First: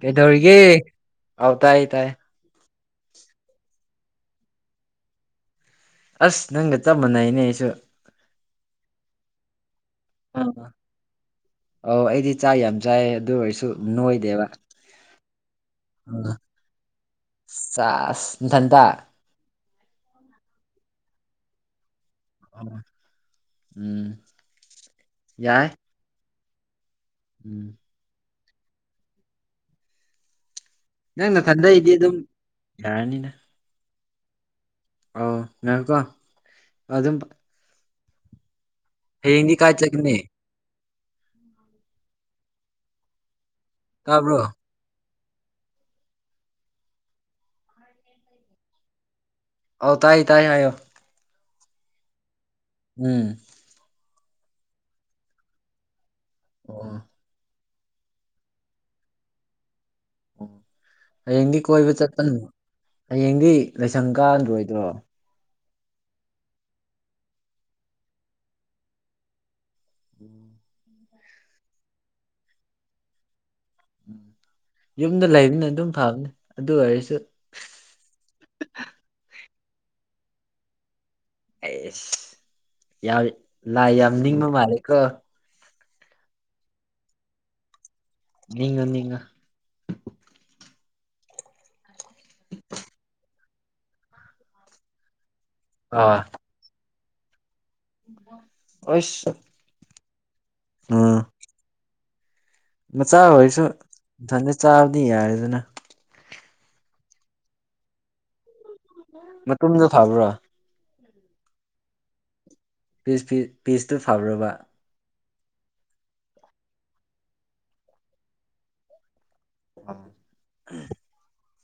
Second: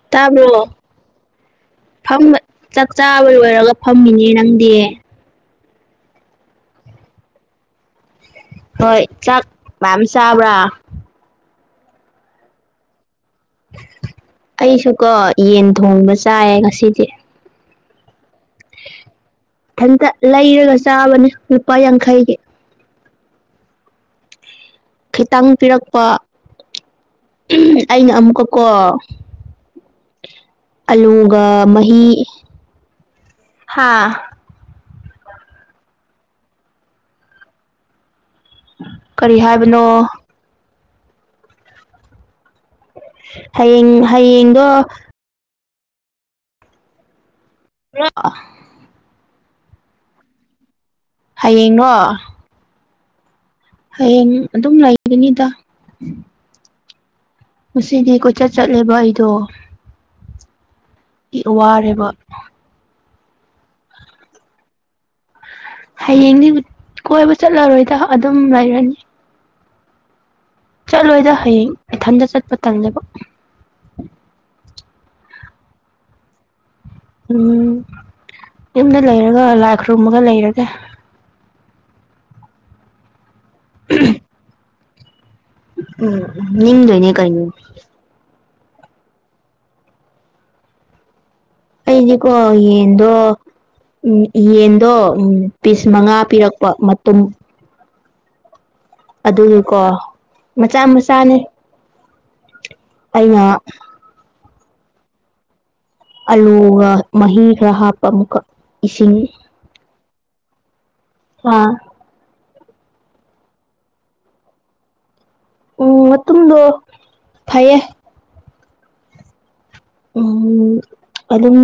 ꯀꯩꯗꯧꯔꯤꯒꯦ ꯇꯥꯕ꯭ꯔꯣ ꯑꯥꯎ ꯇꯥꯏ ꯇꯥꯏ ꯐꯝꯕ ꯆꯥꯛ ꯆꯥꯕ ꯂꯣꯏꯔꯒ ꯐꯝꯃꯤꯅꯦ ꯅꯪꯗꯤ ꯑꯁ ꯅꯪꯒ ꯆꯞ ꯃꯥꯅꯩꯅꯦ ꯑꯩꯁꯨ ꯍꯣꯏ ꯆꯥꯛ ꯃꯌꯥꯝ ꯆꯥꯕ꯭ꯔꯥ ꯑꯥ ꯑꯧ ꯑꯩꯗꯤ ꯆꯥꯛ ꯌꯥꯝ ꯆꯥꯏ ꯑꯗꯨ ꯑꯣꯏꯔꯁ ꯑꯩꯁꯨꯀꯣ ꯌꯦꯟ ꯊꯣꯡꯕ ꯆꯥꯏꯌꯦ ꯉꯁꯤꯗꯤ ꯆꯥꯁ ꯅꯊꯟꯇ ꯊꯟꯇ ꯂꯩꯔꯒ ꯆꯥꯕꯅꯤ ꯂꯨꯄꯥ ꯌꯥꯡꯈꯩꯒꯤ ꯎꯝ ꯈꯤꯇꯪ ꯌꯥꯏ ꯄꯤꯔꯛꯄ ꯎꯝ ꯑꯩꯅ ꯑꯃꯨꯛꯀ ꯀꯣ ꯅꯪ ꯑꯂꯨꯒ ꯅꯊꯟꯗꯩꯗꯤ ꯃꯥꯍꯤ ꯑꯗꯨꯝ ꯌꯥꯔꯅꯤꯅ ꯑꯥ ꯌꯥꯔꯦꯒꯣ ꯑꯗꯨꯝ ꯀꯔꯤ ꯍꯌꯦꯡꯗꯤ ꯀꯥꯏ ꯍꯥꯏꯕꯅꯣ ꯆꯠꯒꯅꯤ ꯍꯌꯦꯡ ꯇꯥꯕ꯭ꯔꯣ ꯍꯌꯦꯡꯗꯣ ꯣ [unintelligible] ꯑꯧ ꯇꯥꯏ ꯇꯥꯏ ꯑꯣ ꯍꯌꯦꯡꯔꯣ ꯎꯝ ꯍꯌꯦꯡ ꯑꯗꯨꯝ ꯂꯩꯒꯅꯤꯗ ꯎꯝ ꯉꯁꯤꯗꯤ ꯀꯣꯏꯆꯠ ꯆꯠꯂꯦꯕ ꯑꯩꯗꯣ ꯑꯣ ꯍꯌꯦꯡꯗꯤ ꯀꯣꯏꯕ ꯋꯥꯔꯦꯕ ꯆꯠꯀꯅꯨ ꯍꯌꯦꯡꯗꯤ ꯂꯥꯏꯁꯪ ꯀꯥꯔꯣꯏꯗ꯭ꯔꯣ ꯍꯌꯦꯡꯗꯤ ꯀꯣꯏꯕ ꯆꯠꯂꯔꯣꯏꯗ ꯑꯗꯨꯝ ꯂꯩꯔꯅꯤ ꯎꯝ ꯆꯠꯂꯣꯏꯗ ꯍꯌꯦꯡ ꯏꯊꯟꯇ ꯆꯠꯄ ꯇꯥꯜꯂꯦꯕ ꯎꯝ ꯌꯨꯝꯗ ꯂꯩꯕꯅ ꯑꯗꯨꯝ ꯐꯕꯅꯤ ꯑꯗꯨ ꯑꯣꯏꯔꯁꯨ ꯎꯝ ꯌꯨꯝꯗ ꯂꯩꯔꯒ ꯂꯥꯏ ꯈꯨꯔꯨꯝꯃꯒ ꯂꯩꯔꯒꯦ ꯑꯦꯁ ꯂꯥꯏ ꯌꯥꯝ ꯅꯤꯡꯕ ꯃꯥꯜꯂꯦꯀꯣ ꯎꯝ ꯅꯤꯡꯗꯣꯏꯅꯦ ꯀꯩꯅꯣ ꯃꯤꯉ ꯅꯤꯡꯉ [unintelligible] ꯑꯩꯗꯤꯀꯣ ꯌꯦꯟꯗꯣ ꯎꯝ ꯌꯦꯟꯗꯣ ꯎꯝ ꯄꯤꯁ ꯃꯉꯥ ꯄꯤꯔꯛꯄ ꯃꯇꯨꯝ ꯑꯩꯁ ꯀꯣ ꯃꯆꯥ ꯃꯆꯥꯅꯦ ꯃꯆꯥ ꯑꯩꯅ ꯑꯣꯏꯔꯁꯨ ꯏꯟꯊꯟꯗ ꯆꯥꯕꯗꯤ ꯌꯥꯔꯦꯗꯅ ꯑꯂꯨꯒ ꯃꯍꯤꯒ ꯍꯥꯞꯄ ꯑꯃꯨꯛꯀ ꯏꯁꯤꯡ ꯃꯇꯨꯝꯗꯣ ꯐꯕ꯭ꯔꯣ ꯑꯥ ꯄꯤꯁ ꯄꯤꯁꯇ [unintelligible] ꯎꯝ ꯃꯇꯨꯝꯗꯣ ꯐꯩꯌꯦ ꯎꯝ ꯑꯗꯨꯝ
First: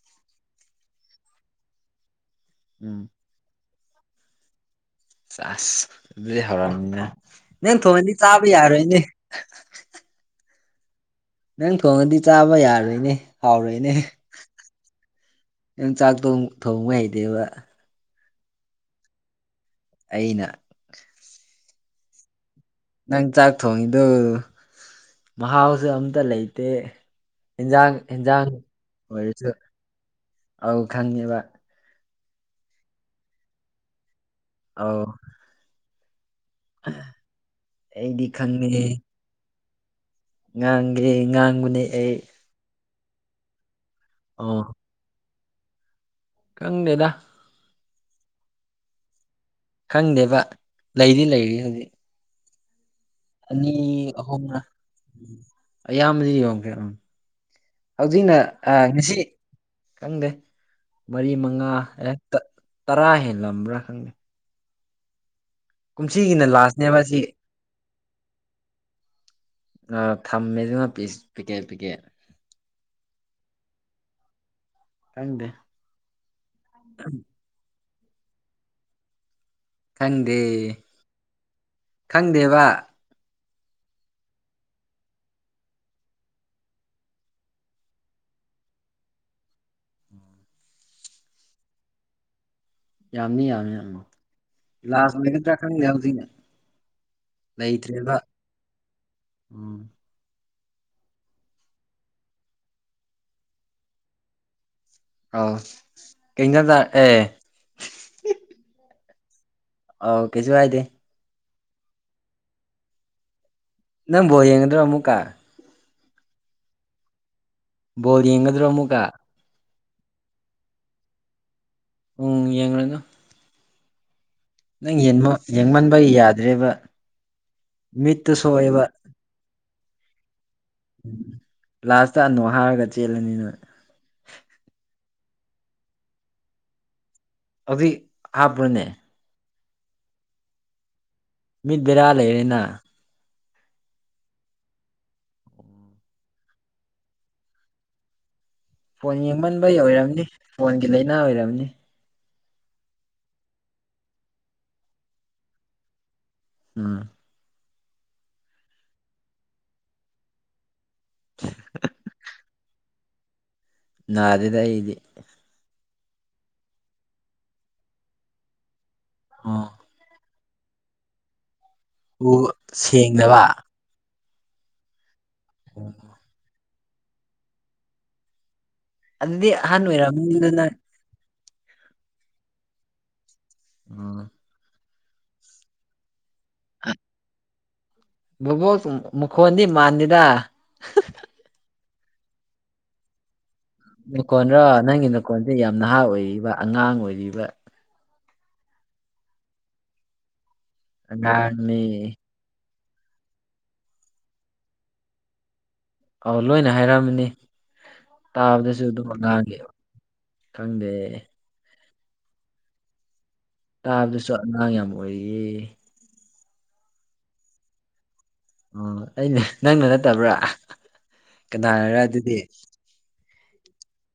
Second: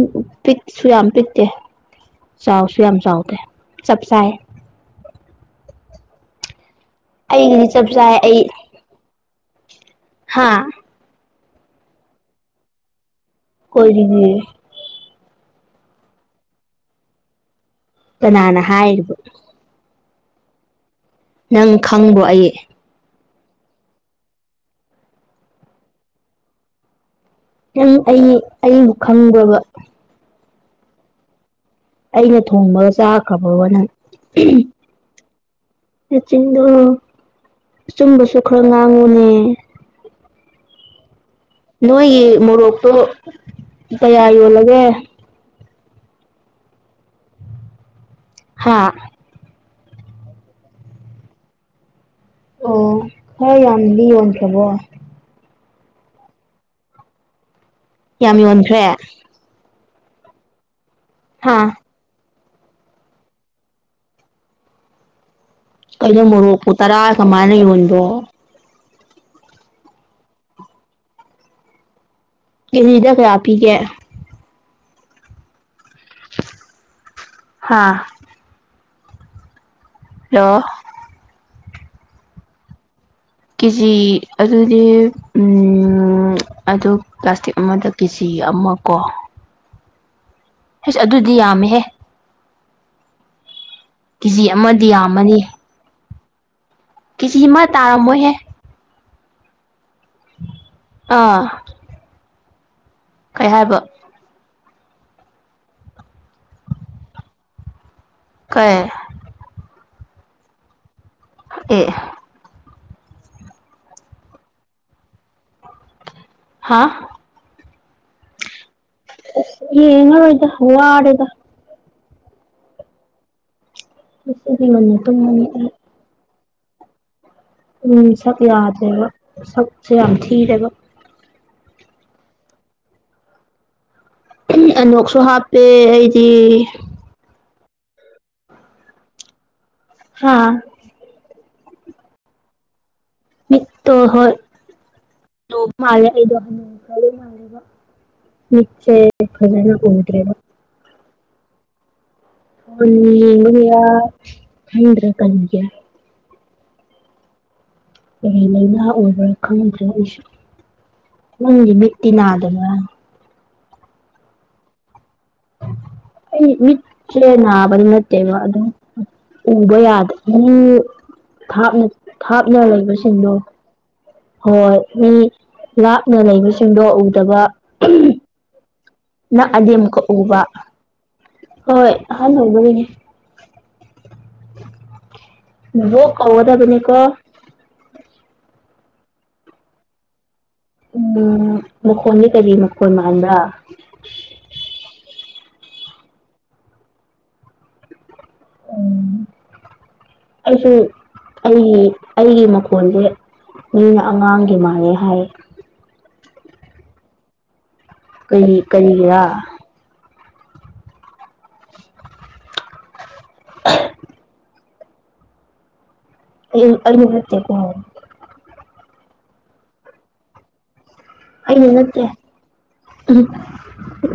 ꯄꯤꯛꯁꯨ ꯌꯥꯝ ꯄꯤꯛꯇꯦ ꯆꯥꯎꯁꯨ ꯌꯥꯝ ꯎꯝ ꯆꯥꯎꯗꯦ ꯆꯞ ꯆꯥꯢ ꯆꯥꯁ ꯑꯗꯨꯗꯤ ꯍꯧꯔꯝꯅꯤꯅ ꯑꯩꯒꯤꯗꯤ ꯅꯪ ꯊꯣꯡꯉꯗꯤ ꯆꯥꯕ ꯌꯥꯔꯣꯏꯅꯦ ꯍꯥꯥ ꯅꯪ ꯊꯣꯡꯉꯗꯤ ꯆꯥꯕ ꯌꯥꯔꯣꯏꯅꯦ ꯍꯥꯎꯔꯣꯏꯅꯦ ꯀꯣꯏꯔꯤꯒꯦ ꯌꯥꯝ ꯆꯥꯛ ꯊꯣꯡꯕ ꯍꯩꯇꯦꯕ ꯀꯅꯥꯅ ꯍꯥꯏꯔꯤꯕ ꯑꯩꯅ ꯅꯪ ꯈꯪꯕ꯭ꯔꯣ ꯑꯩ ꯅꯪ ꯆꯥꯛ ꯊꯣꯡꯉꯤꯗꯨ ꯃꯍꯥꯎꯁꯨ ꯑꯝꯇ ꯂꯩꯇꯦ ꯎꯪ ꯏꯟꯖꯥꯡ ꯑꯩ ꯏꯟꯖꯥꯡ ꯑꯩꯕꯨ ꯑꯣꯏꯔꯁꯨ ꯈꯪꯕ꯭ꯔꯕꯥ ꯑꯧ ꯈꯪꯉꯦꯕ ꯑꯩꯅ ꯊꯣꯡꯕꯒ ꯆꯥꯈ꯭ꯔꯕꯥ ꯅꯪ ꯑꯥꯎ ꯃꯆꯤꯟꯗꯣ ꯑꯩꯗꯤ ꯑꯆꯨꯝꯕꯁꯨ ꯈꯔ ꯉꯥꯡꯉꯨꯅꯦ ꯉꯥꯡꯒꯤ ꯉꯥꯡ ꯅꯣꯏꯒꯤ ꯃꯣꯔꯣꯛꯇꯣ ꯀꯌꯥ ꯑꯣ ꯌꯣꯜꯂꯒꯦ ꯈꯪꯗꯦꯗ ꯍꯥꯥ ꯈꯪꯗꯦꯕ ꯂꯩꯗꯤ ꯂꯩꯔꯤ ꯍꯧꯖꯤꯛ ꯑꯣ ꯈꯔ ꯑꯅꯤ ꯌꯥꯝꯗꯤ ꯑꯍꯨꯝꯅ ꯌꯣꯟꯈ꯭ꯔꯕꯣ ꯑꯌꯥꯝꯕꯗꯤ ꯌꯣꯡꯈ꯭ꯔꯦ ꯎꯝ ꯍꯧꯖꯤꯛꯅ ꯌꯥꯝ ꯌꯣꯟꯈ꯭ꯔꯦ ꯉꯁꯤ ꯈꯪꯗꯦ ꯃꯔꯤ ꯍꯥ ꯃꯉꯥ ꯑꯦ ꯇꯔꯥ ꯍꯦꯜꯂꯝꯕ꯭ꯔꯥ ꯈꯪꯗꯦ ꯀꯩꯅꯣ ꯀꯨꯝꯁꯤꯒꯤꯅ ꯃꯣꯔꯣꯛꯄꯨ ꯂꯥꯁꯅꯦꯕ ꯇꯔꯥ ꯁꯤ ꯀꯃꯥꯏꯅ ꯌꯣꯟꯗꯣ ꯑ ꯊꯝꯃꯦ ꯑꯗꯨꯅ ꯄꯤꯁ ꯄꯤꯀꯦꯠ ꯄꯤꯀꯦꯠ ꯀꯦꯖꯤꯗ ꯀꯌꯥ ꯄꯤꯒꯦ ꯈꯪꯗꯦ ꯍꯥꯥ ꯈꯪꯗꯦ ꯍꯜꯂꯣ ꯈꯪꯗꯦꯕ ꯀꯦꯖꯤ ꯑꯗꯨꯗꯤ ꯑꯝ ꯑꯗꯨ ꯄ꯭ꯂꯥꯁꯇꯤꯛ ꯑꯃꯗ ꯀꯦꯖꯤ ꯑꯃ ꯀꯣ ꯍꯁ ꯑꯗꯨꯗꯤ ꯌꯥꯝꯃꯦꯍꯦ ꯌꯥꯝꯅꯤ ꯌꯥꯝꯃꯤ ꯌꯥꯝ ꯀꯦꯖꯤ ꯑꯃꯗꯤ ꯌꯥꯝꯃꯅꯤ ꯂꯥꯁꯂ ꯈꯪꯗꯦ ꯀꯦꯖꯤ [unintelligible] ꯑꯃ ꯂꯩꯇ꯭ꯔꯦꯕ ꯇꯥꯔꯝꯃꯣꯏꯍꯦ ꯎꯝ ꯑꯥ ꯀꯩ ꯍꯥꯏꯕ ꯑꯥꯎ ꯀꯩꯗꯗ ꯑꯦ ꯀꯩ ꯑꯥꯎ ꯀꯩꯁꯨ ꯍꯥꯏꯗꯦ ꯑꯦ ꯅꯪ ꯕꯣꯜ ꯌꯦꯡꯒꯗ꯭ꯔꯣ ꯑꯃꯨꯛꯀꯥ ꯍꯥꯥ ꯕꯣꯜ ꯌꯦꯡꯒꯗ꯭ꯔꯣ ꯑꯃꯨꯛꯀ ꯌꯦꯡꯉꯔꯣꯏꯗ ꯋꯥꯔꯦꯗ ꯎꯝ ꯌꯦꯡꯂꯅꯨ ꯎ [unintelligible] ꯅꯪ ꯌꯦꯡꯃꯟꯕꯩ ꯌꯥꯗ꯭ꯔꯦꯕ ꯎꯝ ꯁꯛ ꯃꯤꯠꯇꯨ ꯁꯣꯛꯑꯦꯕ ꯌꯥꯗ꯭ꯔꯦꯕ ꯁꯛꯁꯦ ꯌꯥꯝ ꯊꯤꯔꯦꯕ ꯂꯥꯁꯇ ꯑꯅꯨ ꯍꯥꯏꯔꯒ ꯆꯦꯜꯂꯅꯤ ꯅꯣꯏ ꯑꯅꯣꯛꯁꯨ ꯍꯥꯞꯇꯦ ꯑꯩꯗꯤ ꯍꯧꯖꯤꯛ ꯍꯥꯥꯞꯕ꯭ꯔꯥꯅꯦ ꯍꯥ ꯃꯤꯠ ꯕꯦꯔꯥ ꯂꯩꯔꯦꯅ ꯃꯤꯠꯇꯣ ꯍꯣꯏ ꯃꯥꯜꯂꯦ [unintelligible] ꯑꯩꯗꯣ ꯍ [unintelligible] ꯃꯤꯠꯁꯦ ꯐꯣꯟ ꯐꯖꯅ ꯌꯦꯡꯃꯟꯕꯩ ꯑꯣꯏꯔꯝꯅꯤ ꯎꯗ꯭ꯔꯦꯕ ꯐꯣꯟꯒꯤ ꯂꯥꯏꯅꯥ ꯑꯣꯏꯔꯝꯅꯤ ꯍꯌꯥ [unintelligible] ꯈꯪꯗꯔ꯭ꯦ ꯀꯔꯤꯒꯤꯔ ꯎꯝ ꯂꯥꯏꯅꯥ ꯑꯣꯏꯕ꯭ꯔꯥ ꯈꯪꯗ꯭ꯔꯦ ꯑꯩꯁꯨ ꯅꯪꯗꯤ ꯃꯤꯠꯇꯤ ꯅꯥꯗꯕ꯭ꯔꯥ ꯅꯥꯗꯦꯗ ꯑꯩꯗꯤ ꯑꯩ ꯃꯤꯠꯁꯦ ꯅꯥꯕꯗꯤ ꯅꯠꯇꯦꯕ ꯑꯗꯨꯝ ꯑꯣ ꯎꯕ ꯌꯥꯗꯕ ꯃꯤ ꯊꯥꯞꯅ ꯎ ꯊꯥꯞꯅ ꯂꯩꯕꯁꯤꯡꯗꯣ ꯁꯦꯡꯗꯕ ꯍꯣꯏ ꯃꯤ ꯂꯥꯞꯅ ꯂꯩꯕꯁꯤꯡꯗꯣ ꯎꯗꯕ ꯑꯗꯨꯗꯤ ꯅꯥꯛꯑꯗꯤ ꯑꯍꯟ ꯑꯃꯨꯛꯒ ꯎꯕ ꯑꯣꯏꯔꯝꯅꯤꯗ ꯅꯪ ꯍꯣꯏ [unintelligible] ꯎꯝ ꯕꯣꯛ ꯀꯧꯒꯗꯕꯅꯦ ꯀꯣ ꯕꯣꯕꯣꯛ ꯃꯈꯣꯟꯗꯤ ꯃꯥꯟꯗꯦꯗ ꯎꯝ ꯃꯈꯣꯟꯗꯤ ꯀꯔꯤ ꯃꯈꯣꯟ ꯃꯥꯟꯕ꯭ꯔꯥ ꯅꯈꯣꯟꯗꯣ ꯅꯪꯒꯤ ꯅꯈꯣꯜꯁꯦ ꯌꯥꯝ ꯅꯍꯥ ꯑꯣꯏꯔꯤꯕ ꯑꯉꯥꯡ ꯑꯣꯏꯔꯤꯕ ꯎꯝ ꯑꯩꯁꯨ ꯑꯩꯒꯤ ꯑꯉꯥꯡꯅꯦ ꯑꯩꯒꯤ ꯈꯣꯟꯁꯦ ꯃꯤꯅ ꯑꯉꯥꯡꯒꯤ ꯃꯥꯥꯟꯂꯦ ꯍꯥꯏ ꯑꯧ ꯂꯣꯏꯅ ꯍꯥꯏꯔꯝꯃꯅꯤ ꯀꯔꯤ ꯇꯥꯕꯗꯁꯨ ꯑꯗꯨꯝ ꯀꯔꯤꯒꯤꯔꯥ ꯑꯉꯥꯡꯒꯤ ꯈꯪꯗꯦ ꯇꯥꯕꯗꯁꯨ ꯑꯉꯥꯡ ꯌꯥꯝ ꯑꯣꯏꯔꯤ ꯑꯩꯗꯤ ꯑꯍꯥꯟ ꯅꯠꯇꯦꯒꯣ ꯑꯣ ꯑꯩꯅꯦ ꯅꯪꯅ ꯅꯠꯇꯕ꯭ꯔꯥ ꯑꯩꯅ ꯀꯅꯥꯅꯔ ꯅꯠꯇꯦ ꯑꯗꯨꯗꯤ ꯎꯝ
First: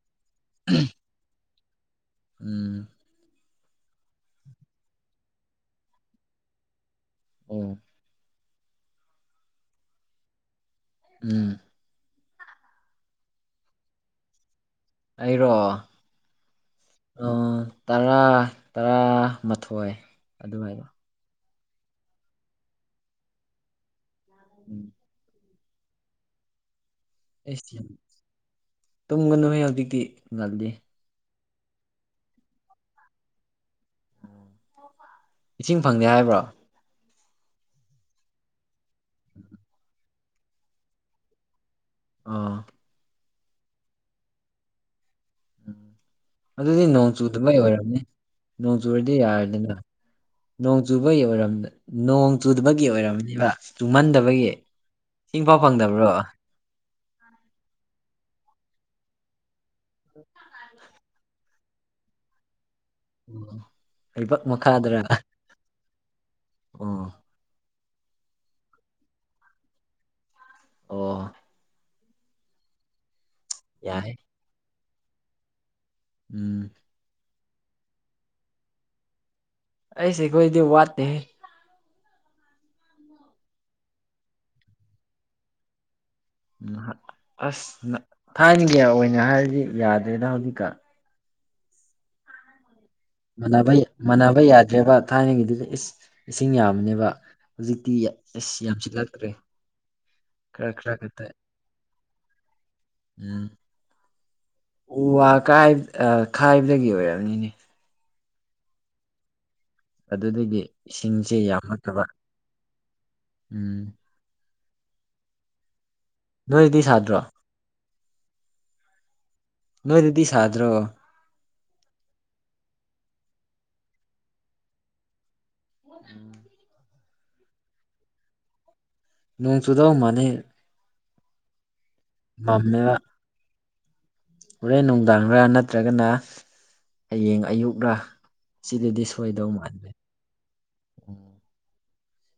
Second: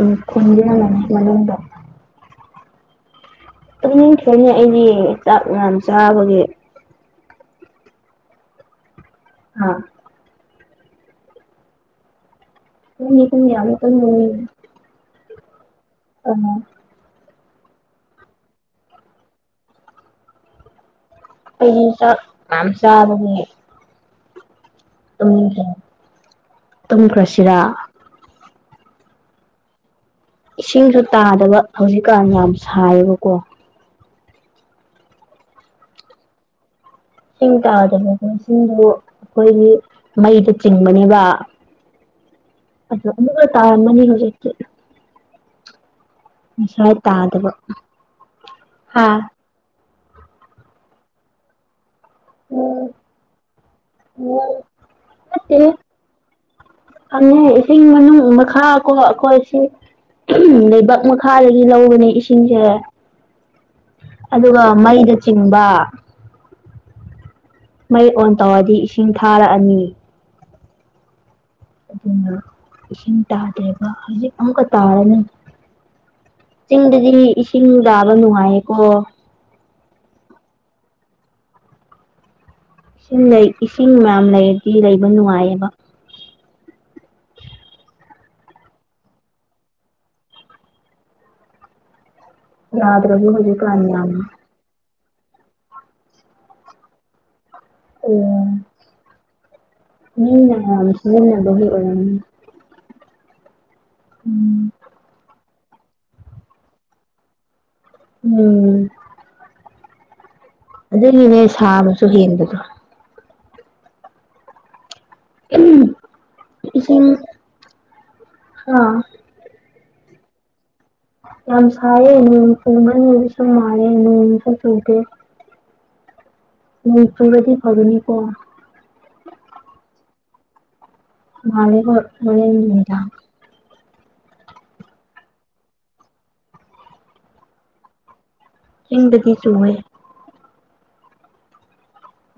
ꯎꯝ ꯈꯣꯟꯖꯦꯜꯅꯅꯤ ꯃꯅꯨꯡꯗ ꯎꯝ ꯇꯨꯝꯅꯤꯡꯈ꯭ꯔꯦꯅꯦ ꯑꯩꯗꯤ ꯆꯥꯛ ꯌꯥꯝ ꯆꯥꯕꯒꯤ ꯎꯝ ꯍꯥ ꯎꯝ ꯅꯪꯗꯤ ꯄꯨꯡ ꯀꯋꯥꯗ ꯇꯨꯝꯗꯣꯏꯅꯣ ꯑꯩꯔꯣ ꯎꯝ ꯇꯔꯥ ꯇꯔꯥꯃꯊꯣꯏ ꯑꯗꯨꯋꯥꯏꯗ ꯑꯩꯗꯤ ꯆꯥꯛ ꯌꯥꯝꯅꯆꯥꯕꯒꯤ ꯎꯝ ꯇꯨꯝꯅꯤꯡꯈ꯭ꯔꯦ ꯇꯨꯝꯈ꯭ꯔꯁꯦ ꯑꯩꯁ ꯇꯨꯝꯒꯅꯨꯍꯦ ꯍꯧꯖꯤꯛꯇꯤ ꯉꯜꯂꯤ ꯏꯁꯤꯡꯁꯨ ꯇꯥꯗꯕ ꯍꯧꯖꯤꯛꯀꯥꯟ ꯌꯥꯝ ꯁꯥꯏꯌꯦꯕꯀꯣ ꯏꯁꯤꯡ ꯐꯪꯗꯦ ꯍꯥꯏꯕ꯭ꯔꯣ ꯏꯁꯤꯡ ꯇꯥꯗꯕꯁꯤꯡꯗꯨ ꯑꯩꯈꯣꯏꯒꯤ ꯃꯩꯗ ꯆꯤꯡꯕꯅꯦꯕ ꯑꯥ ꯑꯃꯨꯛꯀ ꯇꯥꯔꯝꯃꯅꯤ ꯍꯧꯖꯤꯛꯇꯤ ꯑꯗꯨꯗꯤ ꯉꯁꯥꯏ ꯇꯥꯗꯕ ꯅꯣꯡꯆꯨꯗꯕꯒꯤ ꯑꯣꯏꯔꯝꯅꯤ ꯅꯣꯡ ꯆꯨꯨꯔꯗꯤ ꯍꯥꯥ ꯌꯥꯔꯅꯤꯅ ꯅꯣꯡ ꯆꯨꯕꯒꯤ ꯑꯣꯏꯔꯝ ꯅꯣꯡ ꯆꯨꯗꯕꯒꯤ ꯑꯣꯏꯔꯝꯅꯦꯕ ꯆꯨꯝꯃꯟꯗꯕꯒꯤ ꯏꯁꯤꯡꯐꯥꯎ ꯅꯠꯇꯦꯍꯦ ꯐꯪꯗꯕ꯭ꯔꯣ ꯐꯪꯉꯦ ꯏꯁꯤꯡ ꯃꯅꯨꯡ ꯃꯈꯥ ꯀꯣ ꯑꯩꯈꯣꯏ ꯁꯤ ꯂꯩꯕꯥꯛ ꯃꯈꯥꯗꯒꯤ ꯂꯧꯕꯅꯦ ꯏꯁꯤꯡꯁꯦ ꯑꯣ ꯂꯩꯕꯥꯛ ꯑꯗꯨꯒ ꯃꯈꯥꯗꯔꯥ [unintelligible] ꯑꯣ ꯃꯩ ꯑꯣꯟ ꯇꯧꯔꯗꯤ ꯏꯁꯤꯡ ꯊꯥꯔꯛꯑꯅꯤ ꯑꯣ ꯑꯗꯨꯅ ꯏꯁꯤꯡ ꯇꯥꯗ꯭ꯔꯦꯕ ꯌꯥꯏ ꯍꯧꯖꯤꯛ ꯑꯃꯨꯛꯀ ꯇꯥꯔꯅꯤ ꯎꯝ ꯆꯤꯡꯗꯗꯤ ꯏꯁꯤꯡ ꯇꯥꯕ ꯅꯨꯡꯉꯥꯏꯌꯦꯀꯣ ꯑꯩꯁ ꯑꯩꯈꯣꯏꯗꯤ ꯋꯥꯠꯇꯦꯍꯦ ꯏꯁꯤꯡ ꯂꯩ ꯏꯁꯤꯡ ꯌꯥꯝ ꯂꯩꯔꯗꯤ ꯂꯩꯕ ꯅꯨꯡꯉꯥꯏꯌꯦꯕ ꯅꯍꯛ ꯑꯁ ꯅ ꯊꯥꯏꯅꯒꯤ ꯑꯣꯏꯅ ꯍꯥꯏꯔꯗꯤ ꯌꯥꯗ꯭ꯔꯦꯗ ꯍꯧꯖꯤꯛꯀꯥꯟ ꯌꯗ꯭ꯔꯥꯕ‌ꯣ ꯃꯥꯟꯅꯕ ꯃꯥꯟꯅꯕ ꯌꯥꯗ꯭ꯔꯦꯕ ꯊꯥꯏꯅꯒꯤꯗꯨꯁꯨ ꯏꯁ ꯏꯁꯤꯡ ꯌꯥꯝꯕꯅꯦꯕ ꯍꯧꯖꯤꯛꯇꯤ ꯑꯣ ꯑꯁ ꯌꯥꯝꯁꯤꯜꯂꯛꯇ꯭ꯔꯦ ꯅ‌ꯣꯏ ꯈꯔ ꯃꯌꯥꯝ ꯈꯔ ꯈꯛꯇ ꯁꯤꯖꯤꯟꯅꯕꯒꯤ ꯑꯣꯏꯔꯝꯅꯤ ꯎꯝ ꯎꯝ ꯎ ꯋꯥ ꯀꯥꯏ ꯈꯥꯏꯕꯗꯒꯤ ꯑꯣꯏꯔꯝꯅꯤꯅꯦ ꯎꯝ ꯑꯗꯨꯗꯒꯤ ꯏꯁꯤꯡꯁꯦ ꯑꯗꯨꯒꯤꯅꯦ ꯌꯥꯝꯃꯛꯇꯕ ꯁꯥꯕꯁꯨ ꯍꯦꯟꯕꯗꯣ ꯎꯝ ꯎꯝ ꯅꯣꯏꯗꯤ ꯁꯥꯗ꯭ꯔꯣ ꯑꯥ ꯅꯣꯏꯗꯗꯤ ꯁꯥꯗ꯭ꯔꯣ ꯌꯥꯝ ꯁꯥꯏꯌꯦ ꯅꯣꯡ [unintelligible] ꯁꯨ ꯃꯥꯜꯂꯦ ꯅꯣꯡ ꯁꯨ ꯆꯨꯗꯦ ꯎꯝ ꯅ‌ꯣꯡ ꯆꯨꯔꯗꯤ ꯐꯒꯅꯤ ꯀꯣ ꯅꯣꯡ ꯆꯨꯗꯧ ꯃꯥꯂꯦ ꯃꯥꯜꯂꯦ ꯍ‌ꯣꯏ ꯍ‌ꯣꯔ‌ꯦꯟ ꯃꯝꯃꯦꯕ ꯅꯨꯃꯤꯗꯥꯡ ꯍꯣꯔꯦꯟ ꯅꯨꯡꯗꯥꯡꯔꯥ ꯅꯠꯇ꯭ꯔꯒꯅ ꯍꯌꯦꯡ ꯑꯌꯨꯛꯔ ꯁꯤꯗꯗꯤ ꯆꯤꯡꯗꯗꯤ ꯁꯣꯏꯗꯧ ꯆꯨꯋꯦ ꯃꯥꯟꯗ꯭ꯔ‌ꯦ ꯎꯝ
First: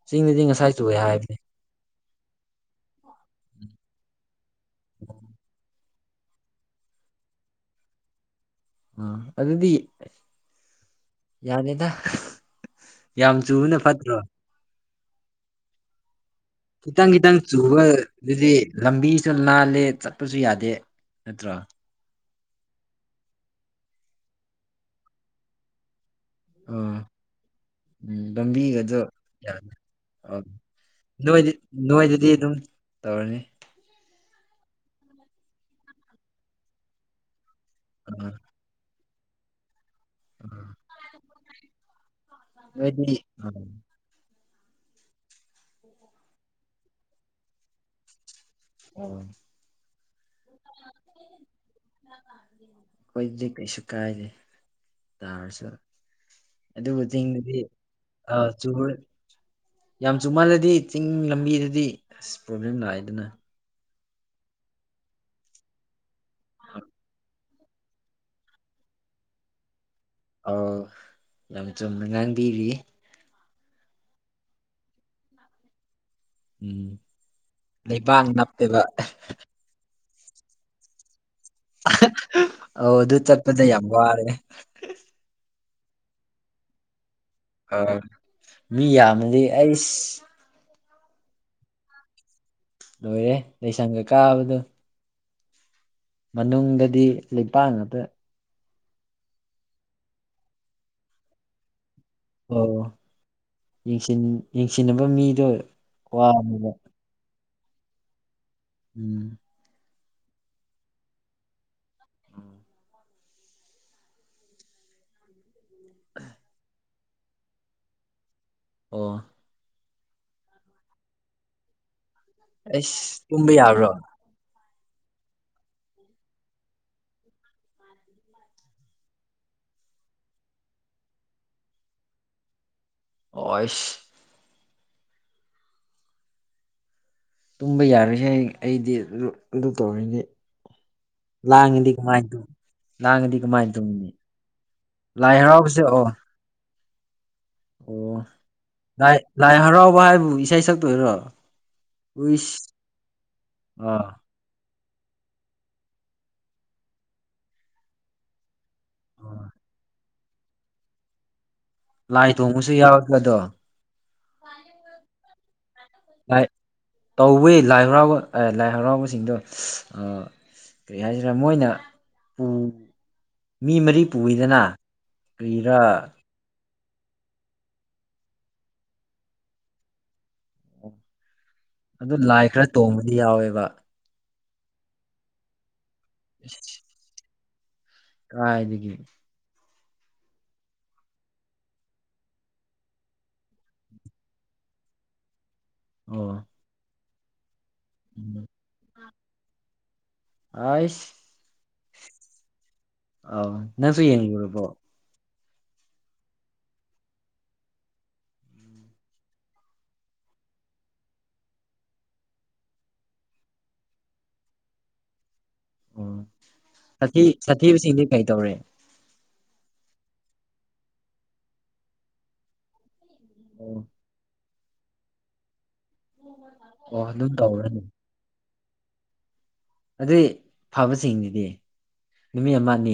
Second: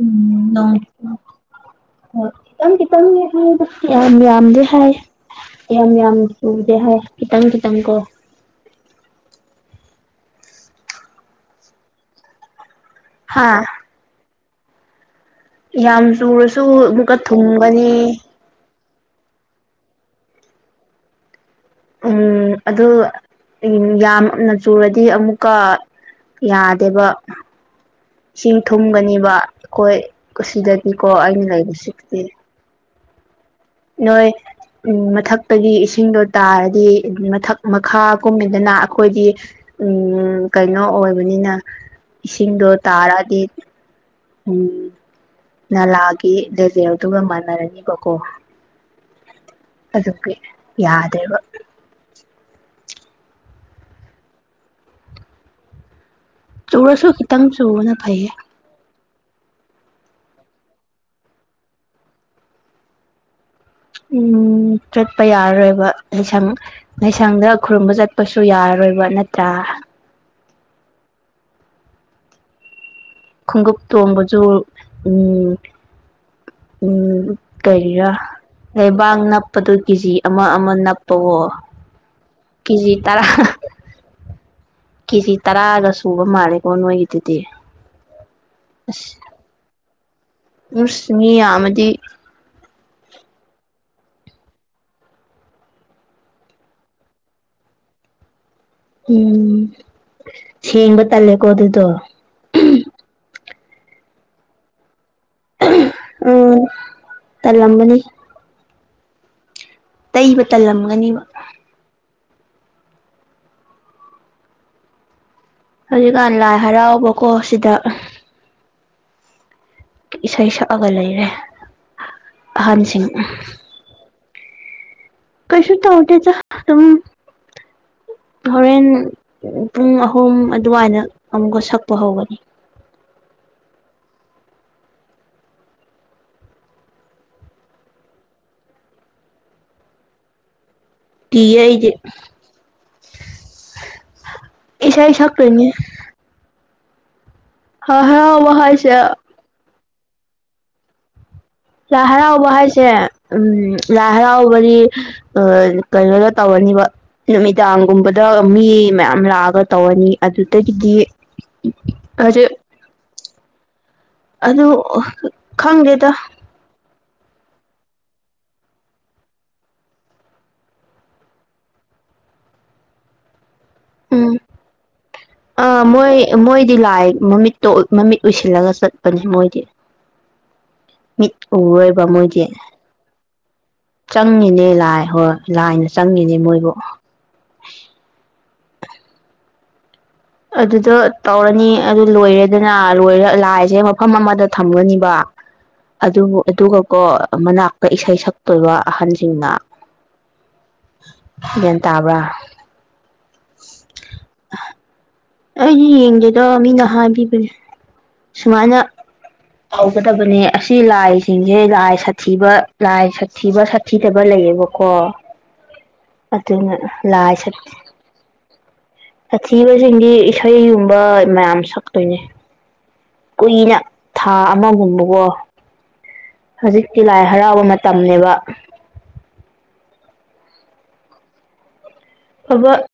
ꯆꯤꯡꯗꯗꯤ ꯉꯁꯥꯏ ꯆꯨꯏꯌ‌ꯦ ꯍꯥꯏꯕꯅꯦ ꯫ ꯍ‌ꯣꯏ ꯈꯤꯇꯪ ꯈꯤꯇꯪꯅꯤ ꯍꯥꯏꯌ‌ꯦꯗ ꯌꯥꯝ ꯌꯥꯝꯗ‌ꯦ ꯍꯥꯏ ꯌꯥꯝ ꯌꯥꯝꯅ ꯆꯨꯗꯦ ꯍꯥꯏ ꯈꯤꯇꯪ ꯈꯤꯇꯪ ꯀꯣ ꯑ ꯑꯗꯨꯗꯤ ꯌꯥꯗ‌ꯦꯗ ꯌꯥꯝ ꯍꯥ ꯆꯨꯕꯅ ꯐꯠꯇ꯭ꯔꯣ? ꯌꯥꯝ ꯆꯨꯔꯁꯨ ꯈꯤꯇꯪ ꯑꯃꯨꯛꯀ ꯈꯤꯇꯪ ꯆꯨꯕ ꯊꯨꯝꯒꯅꯤ ꯗꯨꯗꯤ ꯂꯝꯕꯤꯁꯨ ꯅꯥꯜꯂꯦ ꯆꯠꯄꯁꯨ ꯌꯥꯗꯦ ꯅꯠꯇ꯭ꯔꯣ ꯎꯝ ꯑꯗꯨ ꯎꯝ ꯌꯥꯝꯅ ꯆꯨꯔꯗꯤ ꯑꯃꯨꯛꯀ ꯑꯥ ꯌꯥꯗꯦꯕ ꯎꯝ ꯏꯁꯤꯡ ꯂꯝꯕꯤꯒꯗꯣ ꯊꯨꯝꯒꯅꯤꯕ ꯌꯥꯝ ꯑꯩꯈꯣꯏ ꯑꯥ ꯁꯤꯗꯒꯤꯀꯣ ꯅꯣꯏꯗꯤ ꯑꯩꯅ ꯂꯩꯕꯁꯤꯗꯗꯤ ꯅꯣꯏꯗꯗꯤ ꯑꯗꯨꯝ ꯇꯧꯔꯅꯤ ꯅꯣꯏ ꯎꯝ ꯃꯊꯛꯇꯒꯤ ꯏꯁꯤꯡꯗꯣ ꯇꯥꯔꯗꯤ ꯃꯊꯛ ꯃꯈꯥ ꯑꯥ ꯀꯨꯝꯃꯤꯗꯅ ꯑꯩꯈꯣꯏꯗꯤ ꯎꯝ ꯑꯥ ꯀꯩꯅꯣ ꯑꯣꯏꯕꯅꯤꯅ ꯏꯁꯤꯡꯗ‌ꯣ ꯅꯣꯏꯗꯤ ꯇꯥꯔꯛꯑꯗꯤ ꯑꯥ ꯎꯝ ꯅꯂꯥꯒꯤ ꯂꯦꯚ‌ꯦꯜꯗꯨꯒ ꯃꯥꯟꯅꯔꯅꯤꯕꯀꯣ ꯎꯝ ꯑꯗꯨꯒꯤ ꯌꯥꯗꯦꯕ ꯈ‌ꯣꯏꯗꯤ ꯀꯩꯁꯨ ꯀꯥꯏꯗ‌ꯦ ꯇꯥꯔꯁꯨ ꯆꯨꯔꯁꯨ ꯈꯤꯇꯪ ꯆꯨꯕꯅ ꯐꯩꯌꯦ ꯆꯨꯕ ꯌꯥꯝ ꯆꯨꯃꯜꯂꯗꯤ ꯆꯤꯡ ꯂꯝꯕꯤꯗꯗꯤ ꯑꯁ ꯄ꯭ꯔꯣꯕ꯭ꯂꯦꯝ ꯂꯥꯛꯑꯦꯗꯅ ꯎꯝ ꯆꯠꯄ ꯌꯥꯔꯔꯣꯏꯕ ꯂꯩꯁꯪ ꯂꯥꯏꯁꯪꯗ ꯈꯨꯔꯨꯝꯕ ꯆꯠꯄꯁꯨ ꯌꯥꯔꯔꯣꯏꯕ ꯅꯠꯇ꯭ꯔꯥ ꯑ‌ꯣ ꯌꯥꯝ ꯆꯨꯝꯅ ꯉꯥꯡꯕꯤꯔꯤ ꯫ ꯈꯣꯡꯎꯞ ꯇ‌ꯣꯡꯕꯁꯨ ꯎꯝ ꯎꯝ ꯀꯔꯤꯔꯥ ꯂꯩꯕꯥꯛ ꯅꯞꯄꯦꯕ ꯂꯩꯕꯥꯛ ꯅꯞ ꯄꯗꯨ ꯀꯦ ꯖꯤ ꯑꯃ ꯑꯃ ꯅꯞꯄꯋꯣ ꯑꯣ ꯀꯦꯖꯤ ꯑꯗꯨ ꯆꯠꯄꯗ ꯌꯥꯝ ꯋꯥꯕꯅꯦ ꯀꯦ ꯖꯤ ꯇꯔꯥꯒ ꯁꯨꯕ ꯃꯥꯜꯂꯦꯀꯣ ꯅꯣꯏ ꯒꯤꯗꯨꯗꯤ ꯑꯥ ꯃꯤ ꯌꯥꯝꯃꯗꯤ ꯑꯩꯁ ꯎꯁ ꯃꯤ ꯌꯥꯝꯃꯗꯤ ꯂꯣꯏꯔꯦ ꯂꯩꯁꯪꯒ ꯀꯥꯕꯗꯣ ꯃꯅꯨꯡꯗꯗꯤꯕ ꯅꯨꯄꯥ ꯉꯥꯛꯇ ꯎꯝ ꯊꯦꯡꯕ ꯇꯜꯂꯦꯀꯣ ꯑꯗꯨꯗꯣ ꯑꯣ ꯌꯦꯡ ꯌꯦꯡꯁꯤꯟꯅꯕ ꯃꯤꯗꯣ ꯋꯥꯕꯅꯦꯕ ꯇꯥꯜꯂꯝꯃꯅꯤ ꯎꯝ ꯇꯩꯕ ꯇꯜꯂꯝꯒꯅꯤꯕ ꯍꯧꯖꯤꯛꯀꯥꯟ ꯂꯥꯏ ꯍꯔꯥꯎꯕꯀꯣ ꯁꯤꯗ ꯑꯣ ꯏꯁꯩ ꯁꯛꯑꯒ ꯂꯩꯔꯦ ꯑꯍꯟꯁꯤꯡ ꯇꯥꯕ꯭ꯔꯣ ꯀꯩꯁꯨ ꯇꯧꯗꯦꯗ ꯑꯗꯨꯝ ꯍꯣꯔꯦꯟ ꯄꯨꯡ ꯑꯍꯨꯝ ꯑꯗꯨꯋꯥꯏꯅ ꯑꯃꯨꯛꯀ ꯁꯛꯄ ꯍꯧꯒꯅꯤ ꯑꯣꯏꯁ ꯇꯨꯝꯕ ꯌꯥꯔꯣꯏꯍꯦ ꯑꯩꯗꯤ ꯑꯗꯨ ꯑꯗꯨ ꯇꯧꯔꯗꯤ ꯀꯤꯌꯦ ꯂꯥꯡꯉꯗꯤ ꯑꯩꯗꯤ ꯀꯃꯥꯏꯅ ꯇꯨꯝ ꯂꯥꯡꯉꯗꯤ ꯀꯃꯥꯏꯅ ꯇꯨꯝꯒꯅꯤ ꯏꯁꯩ ꯂꯥꯏ ꯁꯛꯇꯣꯏꯅꯤ ꯍꯔꯥꯎꯕꯁꯦ ꯑꯣ ꯂꯥꯏ ꯑꯣ ꯍꯔꯥꯎꯕ ꯍꯥꯏꯁꯦ ꯂꯥꯏ ꯂꯥꯏ ꯍꯔꯥꯎꯕ ꯍꯥꯏꯕꯨ ꯏꯁꯩ ꯁꯛꯇꯣꯏꯔꯣ ꯂꯥꯏ ꯍꯔꯥꯎꯕ ꯎꯏꯁ ꯍꯥꯏꯁꯦ ꯎꯝ ꯂꯥꯏ ꯑꯥ ꯍꯔꯥꯎꯕꯗꯤ ꯑ ꯀꯩꯅꯣꯗ ꯇꯧꯔꯅꯤꯕ ꯅꯨꯃꯤꯗꯥꯡꯒꯨꯝꯕꯗ ꯃꯤ ꯃꯌꯥꯝ ꯑꯥ ꯂꯥꯛꯑꯒ ꯇꯧꯔꯅꯤ ꯑꯗꯨꯗꯒꯤꯗꯤ ꯂꯥꯏ ꯍꯧꯖꯤꯛ ꯊꯣꯡꯕꯁꯨ ꯌꯥꯎꯔꯛꯄꯗꯣ ꯑꯗꯨ ꯈꯪꯗꯦꯗ ꯇꯧꯋꯦ ꯂꯥꯏ ꯍꯔꯥꯎꯕ ꯂꯥꯏ ꯍꯔꯥꯎꯕꯁꯤꯡꯗꯣ ꯀꯔꯤ ꯍꯥꯏꯁꯤꯔꯥ ꯃꯣꯏꯅ ꯄꯨ ꯃꯤ ꯃꯔꯤ ꯎꯝ ꯄꯨꯢꯗꯅ ꯀꯔꯤꯔ ꯑꯥ ꯃꯣꯏ ꯃꯣꯏꯗꯤ ꯂꯥꯏ ꯃꯃꯤꯠꯇꯣ ꯃꯃꯤꯠ ꯎꯏꯁꯤꯜꯂꯒ ꯆꯠꯄꯅꯦ ꯃꯣꯏꯗꯤ ꯍ [inaudible] ꯑꯗꯨ ꯂꯥꯏ ꯈꯔ ꯇꯣꯡꯕꯗꯤ ꯌꯥꯎꯋꯦꯕ ꯆꯪꯉꯤꯅꯦ ꯂꯥꯏ ꯍꯣꯏ ꯂꯥꯏꯅ ꯆꯪꯉꯤꯅꯦ ꯃꯣꯏꯕꯨ ꯀꯗꯥꯢꯗꯒꯤ ꯑꯗꯨꯗꯣ ꯇꯧꯔꯅꯤ ꯑꯗꯨ ꯂꯣꯏꯔꯦꯗꯅ ꯂꯣꯏꯔ ꯂꯥꯏꯁꯦ ꯃꯐꯝ ꯑꯃꯗ ꯊꯝꯒꯅꯤꯕ ꯑꯗꯨ ꯑꯣ ꯑꯗꯨꯒꯀꯣ ꯃꯅꯥꯛꯇ ꯏꯁꯩ ꯁꯛꯇꯣꯏꯕ ꯑꯍꯟꯁꯤꯡꯅ ꯑꯩꯁ ꯒ꯭ꯌꯥꯟ ꯇꯥꯕ꯭ꯔꯥ ꯑꯥꯎ ꯅꯪꯁꯨ ꯌꯦꯡꯉꯨꯔꯕꯣ ꯑꯩꯗꯤ ꯌꯦꯡꯗꯦꯗ ꯃꯤꯅ ꯍꯥꯏꯕꯤꯕꯅꯦ ꯁꯨꯃꯥꯏꯅ ꯀꯥꯎꯒꯗꯕꯅꯦ ꯑꯁꯤ ꯂꯥꯏꯁꯤꯡꯁꯦ ꯂꯥꯏ ꯁꯥꯊꯤꯕ ꯂꯥꯏ ꯁꯥꯊꯤꯕ ꯁꯥꯊꯤꯗꯕ ꯂꯩꯌꯦꯕꯀꯣ ꯑꯣ ꯑꯗꯨꯅ ꯁꯥꯊꯤ ꯂꯥꯏ ꯆꯠꯇꯦ ꯁꯥꯊꯤꯕꯁꯤꯡꯗꯤ ꯀꯩ ꯇꯧꯔꯦ ꯁꯥꯊꯤꯕꯁꯤꯡꯗꯤ ꯏꯁꯩꯒꯨꯝꯕ ꯃꯌꯥꯝ ꯁꯛꯇꯣꯏꯅꯦ ꯑꯣ ꯀꯨꯏꯅ ꯊꯥ ꯑꯃꯒꯨꯝꯕꯀꯣ ꯍꯧꯖꯤꯛꯇꯤ ꯑꯣ ꯂꯥꯏ ꯑꯗꯨꯝ ꯍꯔꯥꯎꯕ ꯇꯧꯔꯅꯤ ꯃꯇꯝꯅꯦꯕ ꯑꯗꯨꯏ ꯐꯕꯁꯤꯡꯅꯤꯗꯤ ꯅꯨꯃꯤꯠ ꯑꯐꯕ ꯑꯃꯅꯤ